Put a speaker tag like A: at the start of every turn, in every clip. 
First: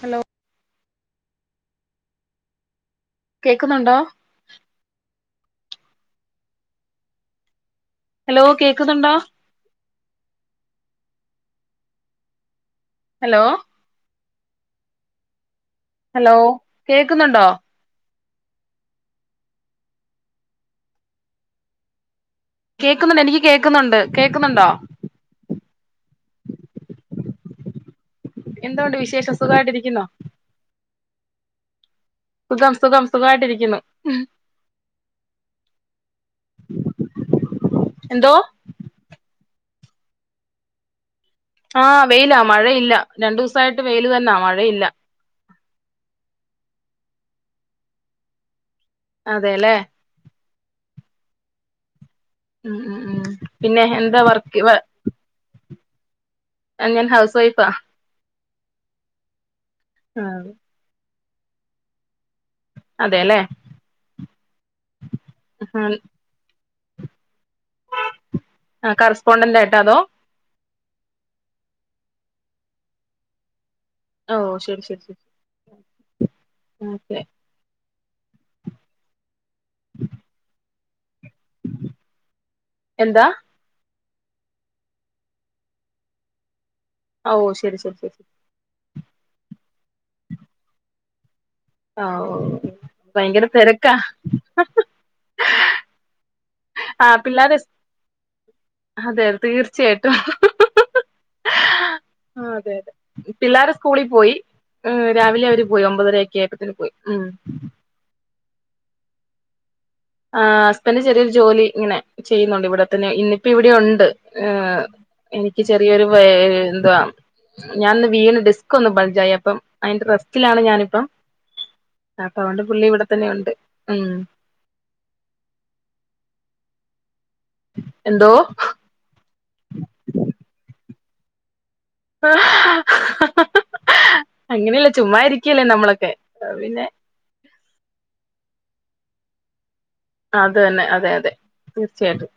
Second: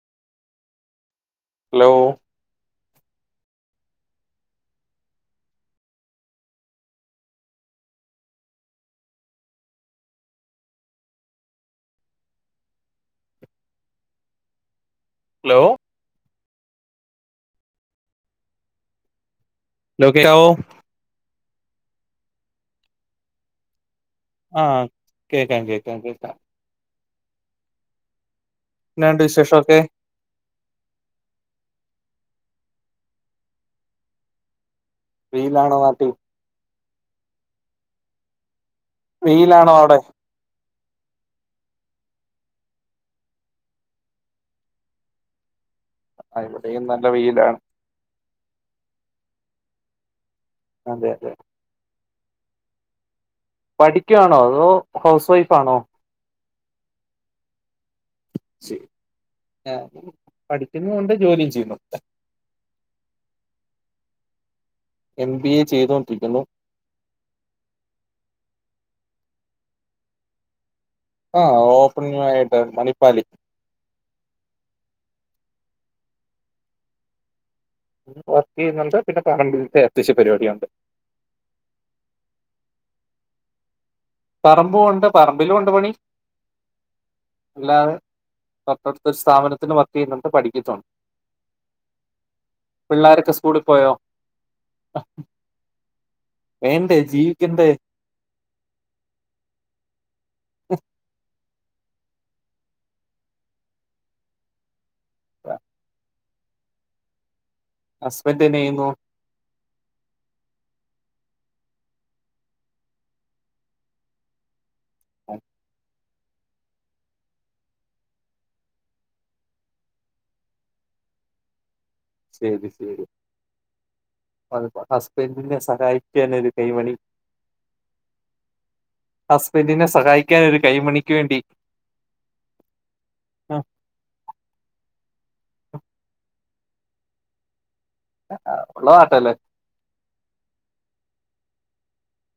A: Hello
B: ലോ
A: കേക്ക്ന്നൊണ്ടോ hello കേക്ക്ന്നൊണ്ടോ ഹലോ
B: ലോ
A: ഹലോ കേക്ക്ന്നൊണ്ടോ
B: ലോ കെക്കവോ
A: കേക്കുന്നൊണ്ട് എനിക്ക് കേക്ക്ന്നൊണ്ട്
B: അഹ് കെക്ക കേക്ക കേക്ക
A: എന്തോണ്ട് വിശേഷം
B: വിശേഷൊക്കെ
A: സുഖട്ടിരിക്കുന്നോ സുഖം സുഖം സുഖയിട്ടിരിക്കുന്നു
B: വീട്ലാണോ വാപ്പി
A: എന്തോ
B: വീലാണോ അവിടെ
A: ആ വെയില മഴയില്ല രണ്ടുസായിട്ട് വെയില് തന്ന മഴയില്ല
B: ആ എവിടേം നല്ല വെയിലാണ്
A: അതെല്ലേ
B: അതെ അതെ
A: ഉം ഉം ഉം പിന്നെ എന്താ
B: പഠികാണോ
A: വർക്ക്
B: അതോ ഹൗസ് വൈഫ് ആണോ?
A: അല്ല ഹൗസ് വൈഫാ.
B: ശെരി ഏ പഠിക്കുന്നുണ്ട് ജോലിം ചെയുന്നുണ്ട്
A: അതെലേ
B: എംബിഎ ചെയ്ത് കൊണ്ടിരിക്കുന്നു
A: കറസ്പോണ്ടന്റ് ആയിട്ടോ അതോ
B: അ ഓപ്പണിങ് ആയിട്ട് മണിപ്പാലി
A: ഓ ശരി ശരി അതെ
B: വർകേയുന്നുണ്ട് പിന്നേ പറമ്പിൽത്തെ അത്യവശ്യ പരിപാടിയുണ്ട്
A: എന്താ
B: പറമ്പു ഉണ്ട് പറമ്പിലുണ്ട് പണി
A: ആ ഊ ശരി
B: അല്ലാതെ
A: ശരി
B: [unintelligible] സ്ഥാപനത്തിൽ വർക്ക് ചെയ്യുന്നുണ്ട് പഠിക്കുന്നുണ്ട്
A: ഓ
B: പിള്ളേരൊക്കെ
A: ഭയങ്കര
B: സ്കൂളിൽ
A: തെരക്കാ
B: പോയോ വേണ്ടേ
A: ആ പിള്ളേര്
B: ജീവിക്കണ്ടേ
A: സ് അതെ തീർച്ചയായിട്ടും അതെ അതെ പിള്ളേര് സ്കൂളിൽ പോയി മ്മ് രാവിലെ അവര് പോയി ഒമ്പതണി [unintelligible] പോയി മ്മ്
B: ഹസ്ബന്റ് ന്തെയ്യുന്നു
A: ആ ഹസ്ബന്റ് ചെറിയൊരു ജോലി ഇങ്ങനെ ചെയ്യുന്നുണ്ട് ഇവിടെത്തന്നെ ഇന്നിപ്പോ ഇവിടെയുണ്ട് ഹ്
B: ആ,
A: എനിക്ക് ചെറിയൊരു വേണ്ട ഞാൻ ഇന്ന് വീണ് ഡിസ്ക്കോന്ന് ബൾജയപ്പം അയ്ന്റെ റെസ്റ്റിലാ ഞാനിപ്പം അതോണ്ട്
B: ശരി
A: പുള്ളി
B: ശരി
A: ഇവിടെത്തന്നെയുണ്ട്
B: [unintelligible] സഹായിക്കാൻ ഒരു കൈ മണി
A: എന്തോ
B: ഹസ്ബന്റിനെ സഹായിക്കാൻ ഒരു കയ്യ് മണിക്ക് വേണ്ടി ഉം.
A: അങ്ങനെ ല്ലാ ചുമ്മാ ഇരി ക്കേല്ലേ നമ്മളൊക്കെ അത് പിന്നെ
B: ഉള്ള [unintelligible]
A: അത് തന്നെ അതെ അതെ തീർച്ചയായിട്ടും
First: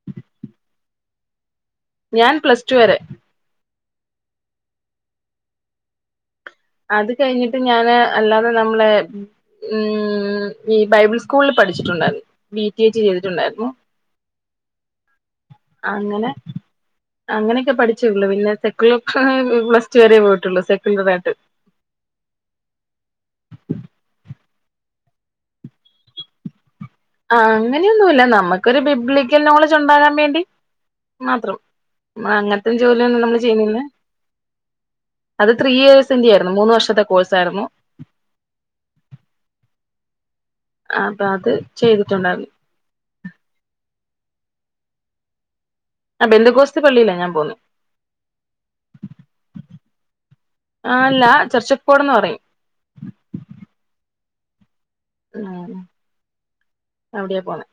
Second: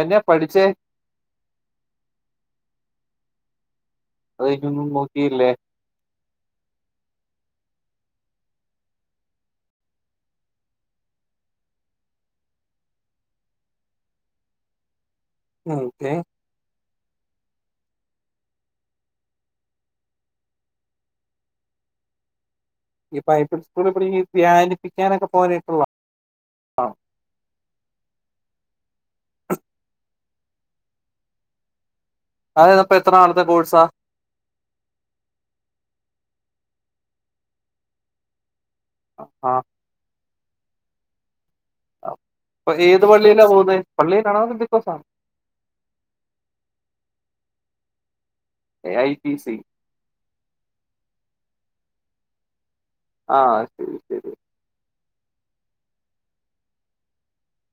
B: എന്നാ പഠിച്ചെ
A: ഞാൻ പ്ലസ് ടു വരെ
B: അത് കഴിഞ് ഒന്നും നോക്കിയില്ലേ
A: അത് കഴിഞ്ഞിട്ട് ഞാൻ അല്ലാതെ നമ്മളെ മ്മ് ബൈബിൾ സ്കൂളിൽ പഠിച്ചിട്ടുണ്ടായിരുന്നു പി ടെ ജി ചെയ്തിട്ടുണ്ടായിരുന്നു
B: ഓക്കെ
A: അങ്ങനെ അങ്ങനൊക്കെ പഠിച്ചേ ഉള്ളൂ പിന്നെ സെക്കുലർ ക്ക് പ്ലസ് ടു വേരെ പോയിട്ടോള്ളു സെക്കുലറായിട്ട്
B: ഈ പൈപിസ്ക്കൂൾ പഠിക്കുമ്പോൾ പ്യാനിപ്പിക്കാനോക്കേ പോലുണ്ടൊവ
A: അങ്ങനെ ഒന്നുല്ല നമുക്കൊരു ബിബ്ളികൽ നോലെജ് ഉണ്ടാകാൻ വേണ്ടി മാത്രം അങ്ങത്തെ
B: അതായതപ്പോ എത്ര
A: ജോലിയൊന്നും നമ്മള്
B: നാളത്തെ കോഴ്സാ
A: ചെയ്യുന്നില്ലാ അത് ത്രീ ഇയേർസിന്റെ ആയിരുന്നു മൂന്ന് വർഷത്തെ കോഴ്സായിരുന്നു.
B: ആ
A: അ ബ ദ്
B: അ ഏതു പള്ളിലാ പോകുന്നെ പള്ളിലാണോ ബിബോ സാണോ
A: ആ ബന്തിക്കോസിത്തെ പള്ളിലാ ഞാൻ പോകുന്നെ.
B: ഐ പി സി
A: ആ അല്ല ചർച്ച ക്കോടന്ന് പറയും.
B: ആ
A: ഉം അവിടെയ പോണേ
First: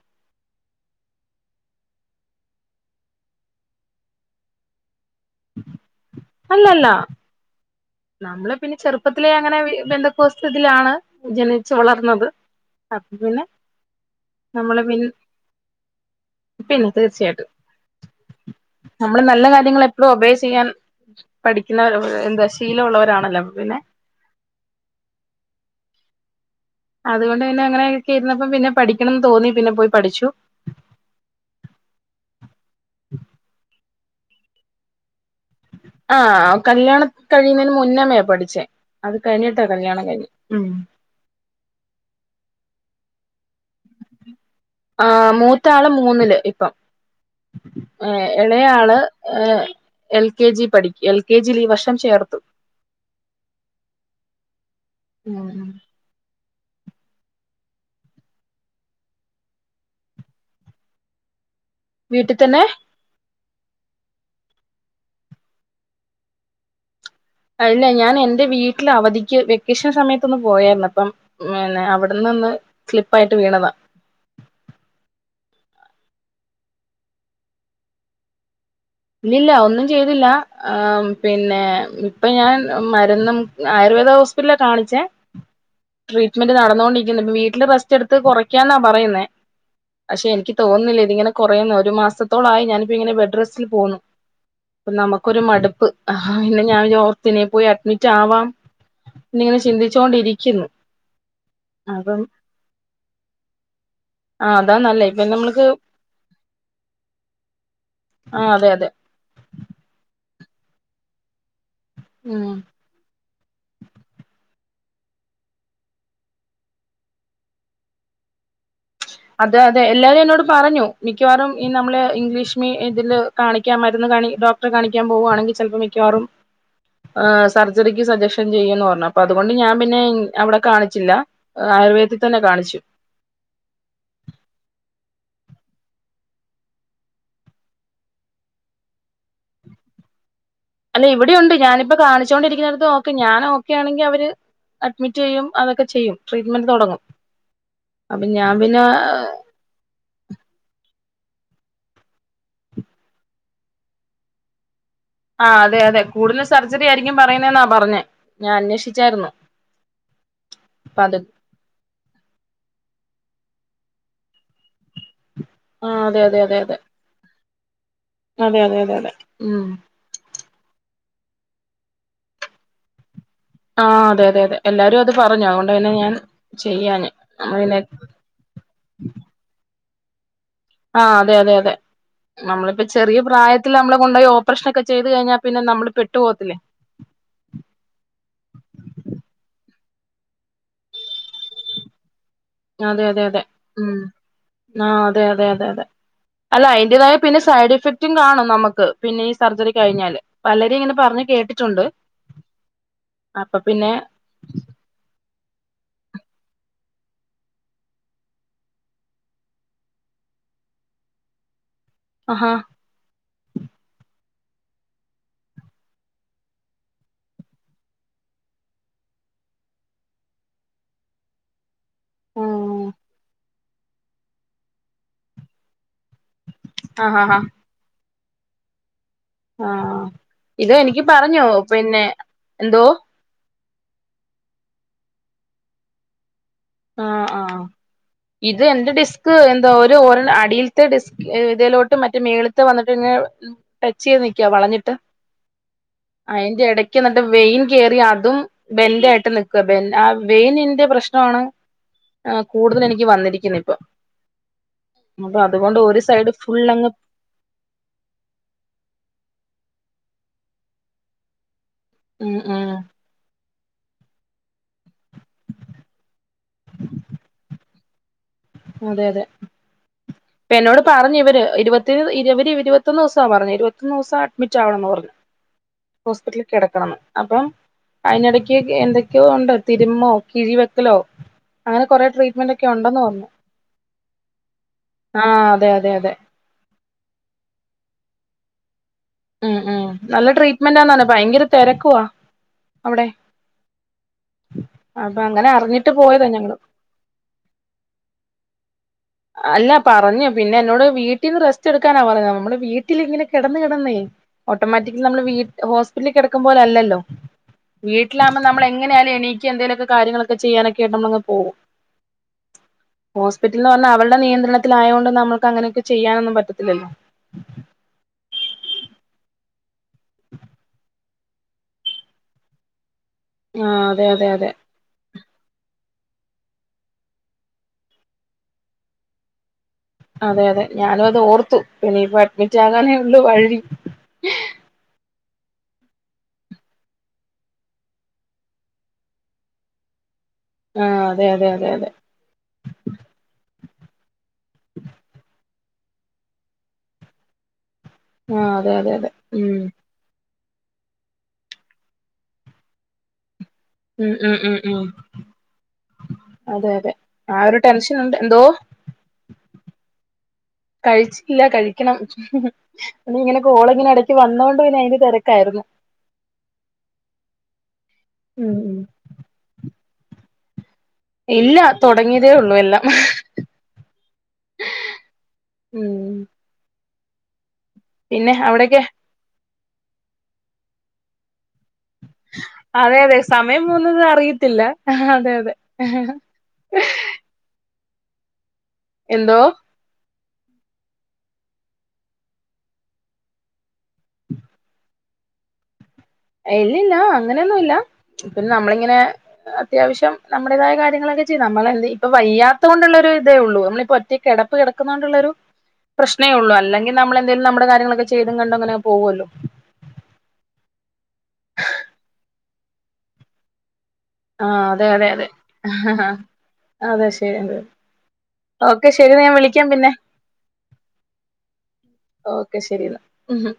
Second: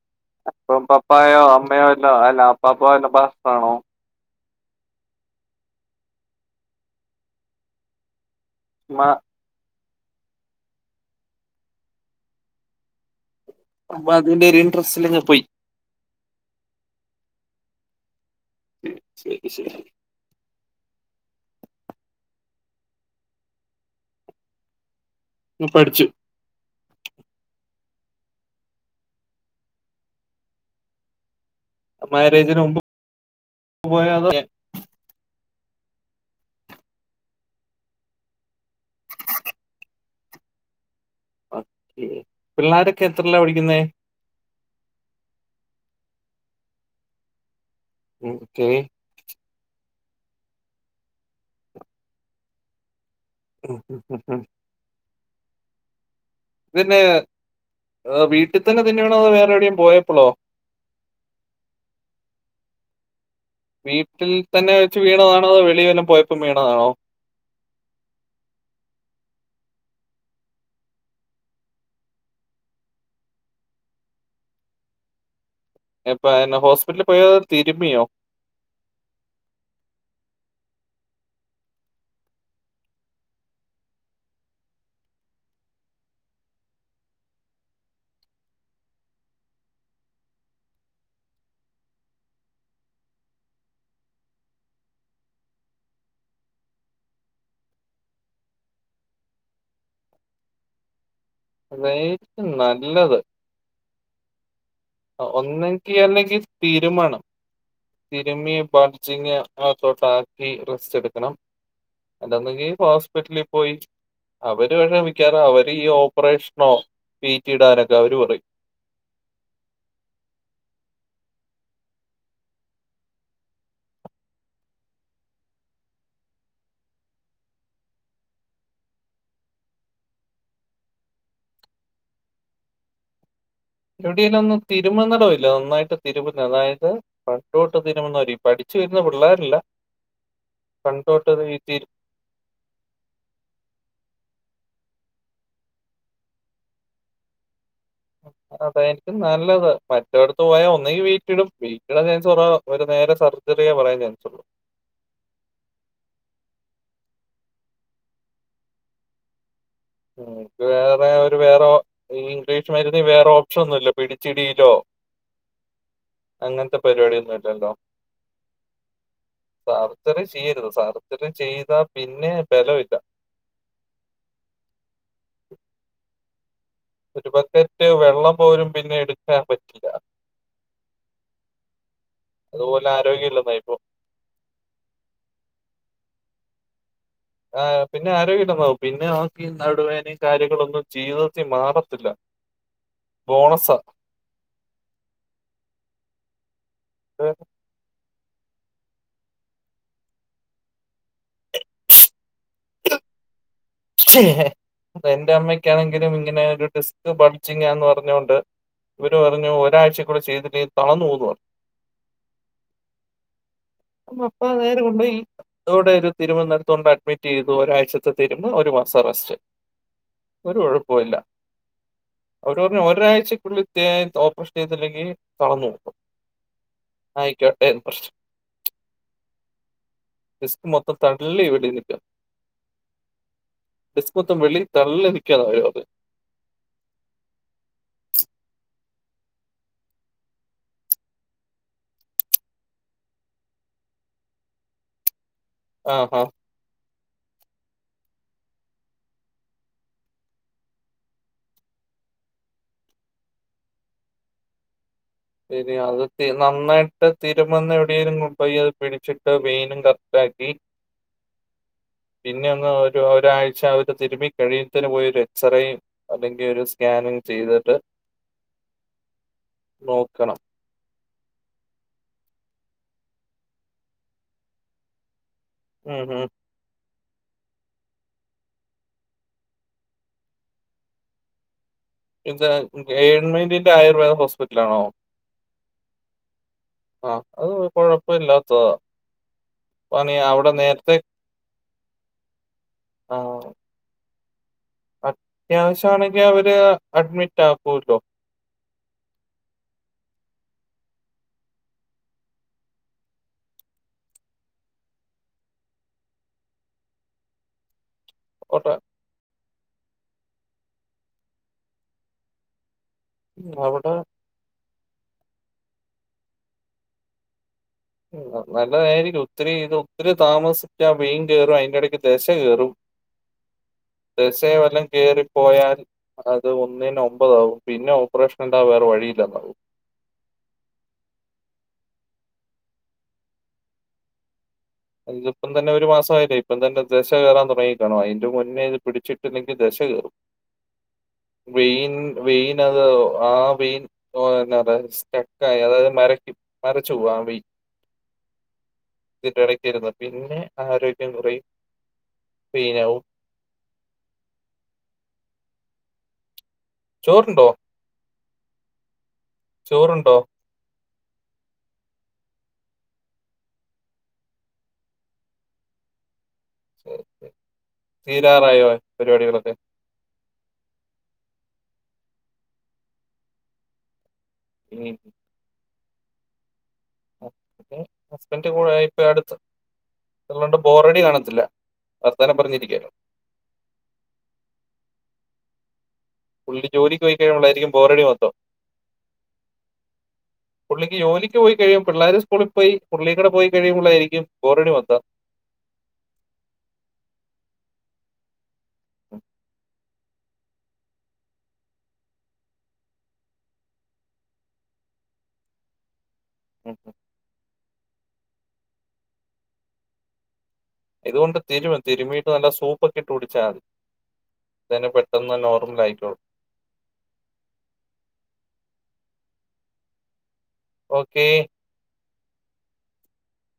B: അപ്പം പപ്പായോ അമ്മയോ അല്ലാ അപ്പാപ്പയോ വല്ല പാസ്റ്ററാണോ
A: അല്ലല്ലാ നമ്മളെപ്പിന്നെ
B: ഉമ്മ-
A: ചെറുപ്പത്തിലേ അങ്ങനെ വി- ബെന്തകൊസ്സിതിലാണ് ജനിച്ച് വളർന്നത് അപ്പപ്പിന്നെ
B: അപ്പതിന്റെയൊര് ഇൻട്രെസ്റ്റിലങ്ങുപോയി.
A: പ്പിന്നെ തീർച്ചയായിട്ടും. നമ്മള് നല്ല
B: ശരി ശരി
A: കാര്യങ്ങളെപ്പളും ഒപേ ചെയ്യാൻ - പഠിക്കുന്നവരോ എന്താചെ- ശീലവൊള്ളവരാണല്ലോ അപ്പപ്പിന്നെ
B: മ് പഠിച്ചു.
A: അതുകൊണ്ട് പിന്നെ അങ്ങനയൊക്കെ ഇരുന്നപ്പോ പിന്നെ പഠിക്കണമെന്ന് തോന്നി പിന്നെപ്പോയി പഠിച്ചു.
B: മാരേജിനുമ്പും [unintelligible]
A: ആ കല്യാണം കഴിയുന്നേന് മുന്നമെ പഠിച്ചേ അത് കഴിഞ്ഞിട്ടാ കല്യാണം കഴിഞ്ഞേ ഉം
B: ഓകെ പിള്ളേരൊക്കെ എത്രലാ പഠിക്കുന്നെ?
A: ആ മൂത്ത ആള് മൂന്നില് ഇപ്പം. ഏ എളേ
B: ഓക്കെ
A: ആള് ഏ ൽ കെ ജി പഠി ൽ കെ ജിൽ ഈ വർഷം ചേർത്തു.
B: [unintelligible]
A: അ അ
B: പിന്നെ വീട്ടിതന്നെ തിന്നുവാണോ അതൊ വേറെവിടെങ്കിലും പോയപ്പളോ?
A: വീട്ടിത്തന്നെ
B: വീട്ടിൽത്തന്നെ വെച്ച് വീണതാണോ അതൊ വെളീൽ വല്ലോം പോയപ്പോ വീണതാണോ?
A: അല്ല ഞാനെന്റെ വീട്ടിൽ അവധിക്ക് വെക്കേഷൻ സമെത്തൊന്നു പോയായിരുന്നു അപ്പം പിന്നെ അവിടുന്നൊന്ന്‌ സ്ലിപ് ആയിട്ട് വീണതാ.
B: എപ്പ എനഹോസ്പിറ്റലിൽ പോയോ അതൊ തിരുമ്മിയോ?
A: ഇല്ലില്ല ഒന്നും ചെയ്തില്ലാ ആമ് പിന്നെ ഇപ്പ ഞാൻ മരുന്നും ആയുർവേദ ഹോസ്പിറ്റലില കാണിച്ചേ ട്രീറ്റ്മെന്റ് നടന്നോണ്ടിരിക്കുന്നു ഇപ്പം വീട്ടില് റെസ്റ്റെടുത് കൊറക്കാന്ന പറയുന്നേ പഷേ എനിക്ക് തോന്നുന്നില്ല ഇതിങ്ങനെ കൊറയുന്ന്‌ ഒരു മാസത്തോളായി ഞാനിപ്പിങ്ങനെ ബെഡ് റെസ്റ്റ് സിൽ പോന്നു പ്പ നമ്മക്കൊരു മടുപ്പ് ന്നെ ഞാനോർത്തിനി പോയി അഡ്മിറ്റാവാം നിങ്ങനെ ചിന്തിച്ചോണ്ടിരിക്ക്ന്നു.
B: അതായിരിക്കും നല്ലത്
A: ആഹ് അതാ നല്ലേ ഇപ്പൊ നമ്മൾക്ക്
B: ഒന്നങ്കി അല്ലങ്കി തീരുമനം
A: ആഹ്
B: തിരുമ്മിയ
A: അതെ അതെ
B: ബഡ്ജിങ് ഒകെ ഉണ്ട പത്നി റെസ്റ്റെടുക്കണം.
A: ഉം
B: അതൊന്നെങ്കി ഹോസ്പിറ്റലി പോയി അവര് വ ക്ഷമിക്കാനാ അവരിയൊ കൊറേഷ്ണോ പീക്കിടാനൊക്കെ അവര് പറയും
A: അതെ അതെ എല്ലാരു എന്നോട് പറഞ്ഞു. മിക്കവാറും ഈ നമ്മളെ ഇംഗ്ലീഷ് മീ ഇതില് കാണിക്കാ മര്ന്ന് കാണി ഡോക്റ്റെ കാണിക്കാൻ പോവാണെങ്കി ചെൽപ്പം മിക്കവാറും ആഹ് സർജറി സജഷ്യൻ ചെയ്യുന്നു പറഞ്ഞു. അപ്പ അതുകൊണ്ട് ഞാൻ പിന്നെ അവടെ കാണിച്ചില്ല. ആയുർവേദിക്കന്നെ കാണിച്ചു.
B: റ്റടിനൊന്നും തിരുമ്മുന്നടവല്ലേ നന്നായിട്ട് തിരുമ്മുന്ന അതായത് പണ്ടോട്ട് തിനമൊന്നരി പഠിച്ചു വരുന്ന പിള്ളേരല്ല
A: അല്ല
B: പണ്ടോട്ട്
A: ഇവിടിയുണ്ട്
B: ഈ തിരു
A: ഞാനിപ്പം കാണിചോണ്ടിരിക്ക്ന്നട്തും ക്ക് ഞാൻ ഓക്കേയാണെങ്കി അവര് അഡ്മിറ്റെയ്യും അതൊക്കെ ചെയ്യും ട്രീറ്റ്മെന്റ് തൊടങ്ങും
B: അതായിര്ക്കും നല്ലത്. മറ്റോട്ത്ത് പോയാ ഒന്നങ്കി വീ ട്ടിടും വീറ്റിടാ ചാൻസ് കൊറവ. അവര് നേരെ സർജറിയ പറയന്നെ ചാൻസുള്ളു
A: ആഹ് അതെ അതെ കൂടുതലും സർജറി ആയിരിക്കും പറയുന്നെന്നാ പറഞ്ഞേ. ഞാൻ അന്വേഷിച്ചായിരുന്നു.
B: ക്ക്
A: അപ്പൊ
B: വേറെ
A: അത്
B: ഒരു വേറെ ഒ ഇംഗ്ലീഷ് മരുന്ന് വേറൊ ക്ഷൊന്നുല്ല പിടിച്ചിടിയിലോ
A: ആ അതെ അതെ അതെ അതെ
B: അങ്ങൻത്തെ പരിപാടൊന്ന് ണ്ടണ്ടൊ
A: അതെ അതെ അതെ അതെ ആ
B: ഇതൊക്കെചെയ്താ പിന്നെ ബലൊല്ല
A: ആ അതെ അതെതെ എല്ലാരും അത് പറഞ്ഞു അതുകൊണ്ട് തന്നെ ഞാൻ ചെയ്യാഞ്ഞെ നമ്മള് പിന്നെ
B: ഒരുബക്കറ്റ് വെള്ളം പോലും പിന്നെ എടുക്കാൻ പറ്റില്ല
A: ആഅതെ അതെ അതെ നമ്മളിപ്പൊ
B: അതുപോലെ
A: ചെറിയ
B: ആരോഗ്യമില്ലെന്നായി
A: പ്രായത്തിൽ
B: ഇപ്പോ
A: നമ്മളെ കൊണ്ടൊയി ഓപ്പറേഷനെക്കെ ചെയ്ത് കഴിഞ്ഞാൽ പിന്നെ നമ്മള് പെ ഇട്ട് പോത്തില്ലേ
B: ആ പിന്നെ ആരോഗ്യല്ലാതാവും പിന്നെ ആക്കി ഈ നടുവേനെ കാര്യങ്ങളൊന്നും ജീവിതത്തിൽ മാറത്തില്ല
A: അതെ അതെ അതെ
B: ബോണസാ
A: മ് ആ അതെ അതെ അതെ അതെ അല്ല അയ്ന്റേതായ പിന്നെ സൈഡ് എഫക്ട് ച്ചും കാണും നമ്മക്ക് പിന്നെ ഈ സർജറി കഴിഞ്ഞാല് പലരും ഇങ്ങനെ പറഞ്ഞ് കേട്ടി ട്ടുണ്ട്
B: ചെ ഹേ പ്പഎന്റെ അമ്മക്ക്‌ ണെങ്കിലും ഇങ്ങനെ ഒരു ഡിസ്ക് ബൾജിങ്ങാന്ന്പറഞ്ഞോണ്ട് ഇവര് പറഞ്ഞു ഒരാഴ്ച കൂടെ ചെയ്തില്ലേൽ തളന്നുപോവൂന്നു പറഞ്ഞു
A: അഹാ
B: നമ്മ അപ്പ നേരെ കൊണ്ടോയി ഇവിടെ ഒരു തിരുവനന്തരത്ത് കൊണ്ടോയി അഡ്മിറ്റ് ചെയ്തു ഒരാഴ്ചത്തെ ഇപ്പ ഒരു മാസാ റസ്റ്റ് ഒരു കൊഴപ്പല്ല അവര് പറഞ്ഞ്
A: ആഹ്
B: ഒരാഴ്ചക്കുള്ളിൽ ത്തെ ഓപ്പറേഷൻ ചെയ്തില്ലെങ്കിൽ തളന്ന്പോവും
A: ആഹ് ആഹ്
B: ആയിക്കോട്ടെ പ്രഷ്
A: ആഹ്
B: ഡിസ്ക്
A: ഇത്
B: മൊത്തം
A: എനിക്ക്
B: തള്ളി
A: പറഞ്ഞോ പിന്നെ എന്തോ
B: ഡിസ്ക്ക് മൊത്തം വെളിയിൽ തള്ളി നിക്കുവാന്നാ അവര് പറഞ്ഞെ
A: ആ ആ ഇത് എന്റെ ഡിസ്ക് എന്തൊ ഒരു ഒര അടിൽത്തെ ഡിസ്ക് എ തലോട്ട് മറ്റേ മേൾത്തെ വന്നിട്ട് പിന്നെ ടച്ച് ചെയ്ത് നിക്ക വളഞ്ഞിട്ട്
B: ആഹാ!
A: അയിന്റെ എടയ് എന്നിട്ട് വെയിൻ കെറി അതും ബെൻ്റ് ആയിട്ട് നിക്ക്വ ബെൻ്റ് ആ വെയിനിന്റെ പ്രശ്നമാണോ ആ കൂടുതൽ എനിക്ക് വന്നിരിക്കുന്നു ഇപ്പൊ അപ്പൊ
B: ശരി
A: അതുകൊണ്ട് ഒരു
B: അത് തി
A: സൈഡ് ഫുള്ളങ്ങ്
B: നന്നായിട്ട് തിരുമെന്ന് എവിടേലും കൊ പോയി അത് പിടിച്ചിട്ട് [unintelligible] [unintelligible]
A: ഉം
B: പിന്നെ ഒന്ന്
A: ഉം
B: ഒരു ഒരാഴ്ച. തിരുമി കഴിയന് പോയി ഒരു എക്സറേയും അല്ലെങ്കിൽ ഒരു സ്കാനി ചെയ്തിട്ട്.
A: അതെ അതെ.
B: നോക്കണം.
A: ഇപ്പഎന്നോട് പറഞ് ഇവര് ഇരുപത്തി ഇവരവര്. ഇരുപത്തൊന്നൂസ പറഞ്ഞേ ഇരുപത്തൊന്നൂസാ അഡ്മിറ്റാവണം പറഞ്ഞേ.
B: ഉം, ഉം.
A: ഹോസ്പിറ്റലിൽ കെടക്കണമ്ന്. അപ്പം അയിന്നെടേയ്ക്കൊക്കെ എന്തൊക്കെയോണ്ട് തിരുമ്മോ കിഴിവെക്കലോ. അങ്ങനെ കൊറേ ട്രീറ്റ്മെന്റോക്കെ ഉണ്ടെന്ന് പറഞ്ഞു.
B: ക്യാ ആയുർവേദ ഹോസ്പിറ്റലിൽ ആണോ
A: ആഹ് അതെ അതെ അതെ
B: ആ അത് കുഴപ്പല്ലാത്തതാ
A: ഉം നല്ല ട്രീറ്റ്മെന്റ് ഭയങ്കര തിരക്ക് അവിടെ അപ്പൊ അങ്ങനെ അറിഞ്ഞിട്ട്
B: അത്യാവശ്യമാണെങ്കിൽ
A: പോയതാ
B: അവര്
A: ഞങ്ങള്
B: അഡ്മിറ്റ്ആകും ട്ടോ
A: അല്ല പറഞ്ഞത് പിന്നെ എന്നോട് വീട്ടിൽ റസ്റ്റ് എടുക്കാൻ പറഞ്ഞ നമ്മുടെ വീട്ടിൽ ഇങ്ങനെ കിടന്നുകിടന്ന് ഓട്ടോമാറ്റിക്കൽ നമ്മൾ ഹോസ്പിറ്റലിൽ കിടക്കും പോലെ അല്ലല്ലോ വീട്ടിലാണ് നമ്മൾ
B: അവിടെ
A: എങ്ങനെയായാലും എണീക്കും എന്തെങ്കിലുമൊക്കെ കാര്യങ്ങളൊക്കെ ചെയ്യാനൊക്കെആയിട്ട് അങ്ങനെ പോകും
B: ഉം,
A: ഹോസ്പിറ്റലിൽ
B: അവിടെ
A: അവരുടെ നിയന്ത്രണത്തിൽ തിലയൊണ്ട്. നമുക്ക് അങ്ങനെയൊക്കെ ചെയ്യാനൊന്നും പറ്റത്തില്ലല്ലോ
B: നല്ല വേദനിക്കും ഒത്തിരി താമസിച്ചാൽ പൈൻ കേറും അതിന്റെടക്ക് ദേശ കേറും
A: ആ അതെ അതെ
B: പോയാൽ അത് ഒന്നിന് ഒമ്പതാവും പിന്നെ ഓപ്പറേഷൻഅല്ലാതെ വേറെ വഴിയില്ല
A: അതെ അതെ ഞാൻഅത് ഓർത്തു പിന്നെ അഡ്മിറ്റ്‌ ആവന്നെ ഉള്ളു വഴി
B: ഇത് തന്നെ ഇപ്പൊ ഒരു മാസമായിലെഇപ്പൊ തന്നെ ദേശ കേറാൻ തുടങ്ങിക്കാണും അയിന്റെ മുമ്പ് പിടിച്ചിട്ട്ദേശ കേറും
A: ആഹ് അതെ അതെ അതെ അതെ
B: വൈൻ വൈൻ അത് ആ വൈൻ ഓ എന്ന ഡ്രൈവിംഗ് സ്റ്റ അതായത് നരക്കും നരച്ച് ഉവാംവി
A: ആഹ് അതെ അതെ അതെ ഉം
B: ഇരുന്ന് പിന്നെ ആരോഗ്യം കുറയും പിന്ന ഉ
A: ഉം ഉം ഉം ഉം അതെ അതെ ആ
B: ചോറുണ്ടോ
A: ഒരു ടെൻഷനുണ്ട്. എന്തോ?
B: ചോറുണ്ടോ?
A: കഴിച്ചില്ല കഴിക്കണം. ഇന്നിങ്ങനെ കോൾ ഇങ്ങനെ എടക് വന്നോണ്ട് പിന്നെ അയിൻ്റെ തിരക്കായിരുന്നു.
B: [unintelligible]
A: ഉം
B: തീരാറായോ
A: ഉം
B: പരിപാടികളൊക്കെ
A: ഇല്ല തുടങ്ങീതേ ഉള്ളൂ എല്ലാം.
B: ഇനി ഇപ്പോ
A: ഉം
B: ആഹ് ഉം
A: പിന്നെ
B: ഹസ്ബൻ്റ് പോയ
A: അവിടൊക്കെ
B: ഇപ്പൊ ഈ അടുത്ത് വല്ലാണ്ട് ബോറടി കാണത്തില്ല. വർത്താനം പറഞ്ഞിരിക്കാലോ
A: അതെ അതെ സമയം പോവുന്നത് അറിയത്തില്ല. അതെ അതെ
B: പുള്ളി ജോലിക്ക് പോയി കഴിയുമ്പോളായിരിക്കും ബോറടി മൊത്തം.
A: എന്തോ?
B: പുള്ളിക്ക് ജോലിക്ക് പോയി കഴിയും പിള്ളേര് സ്കൂളിൽ പോയി പുള്ളിയും കൂടെ പോയി കഴിയുമ്പോളായിരിക്കും ബോറടി മൊത്തം.
A: ഇല്ലില്ല അങ്ങനെ ഒന്നും ഇല്ല പിന്നെ നമ്മള് ഇങ്ങനെ
B: ഉം,
A: അ ത്യാവശ്യം നമ്മുടേതായ കാര്യങ്ങളൊക്കെ ചെയ്യും. നമ്മളെന്തെ ഇപ്പോ വയ്യാത്ത കൊണ്ടുള്ള ഇതെ ഉള്ളൂ നമ്മളീ ഒറ്റ കിടപ്പ് കിടക്കുന്നോണ്ടുള്ളൊരു പ്രശ്നേ ഉള്ളൂ
B: ഉം,
A: അല്ലെങ്കി
B: ഉം.
A: നമ്മളെന്തെലും നമ്മടെ കാ ര്യങ്ങളൊക്കെ ചെയ്തും കണ്ടും അങ്ങനെ പോവും അല്ലോ
B: ഇതുകൊണ്ട് തിരുമ് തീരുമ്മീട്ട് നല്ല സൂപ്പ് ഒക്കെ ഇട്ട് കുടിച്ചാതി.
A: ആ അതെ അതെ അതെ ആ
B: ആയിക്കോളും
A: അതെ ശരിയ അത് ഓ ക്കെ ശരി എന്ന ഞാൻ വിളിക്കാം പിന്നെ.
B: ഓക്കേ
A: ഓക്കെ ശരി എന്ന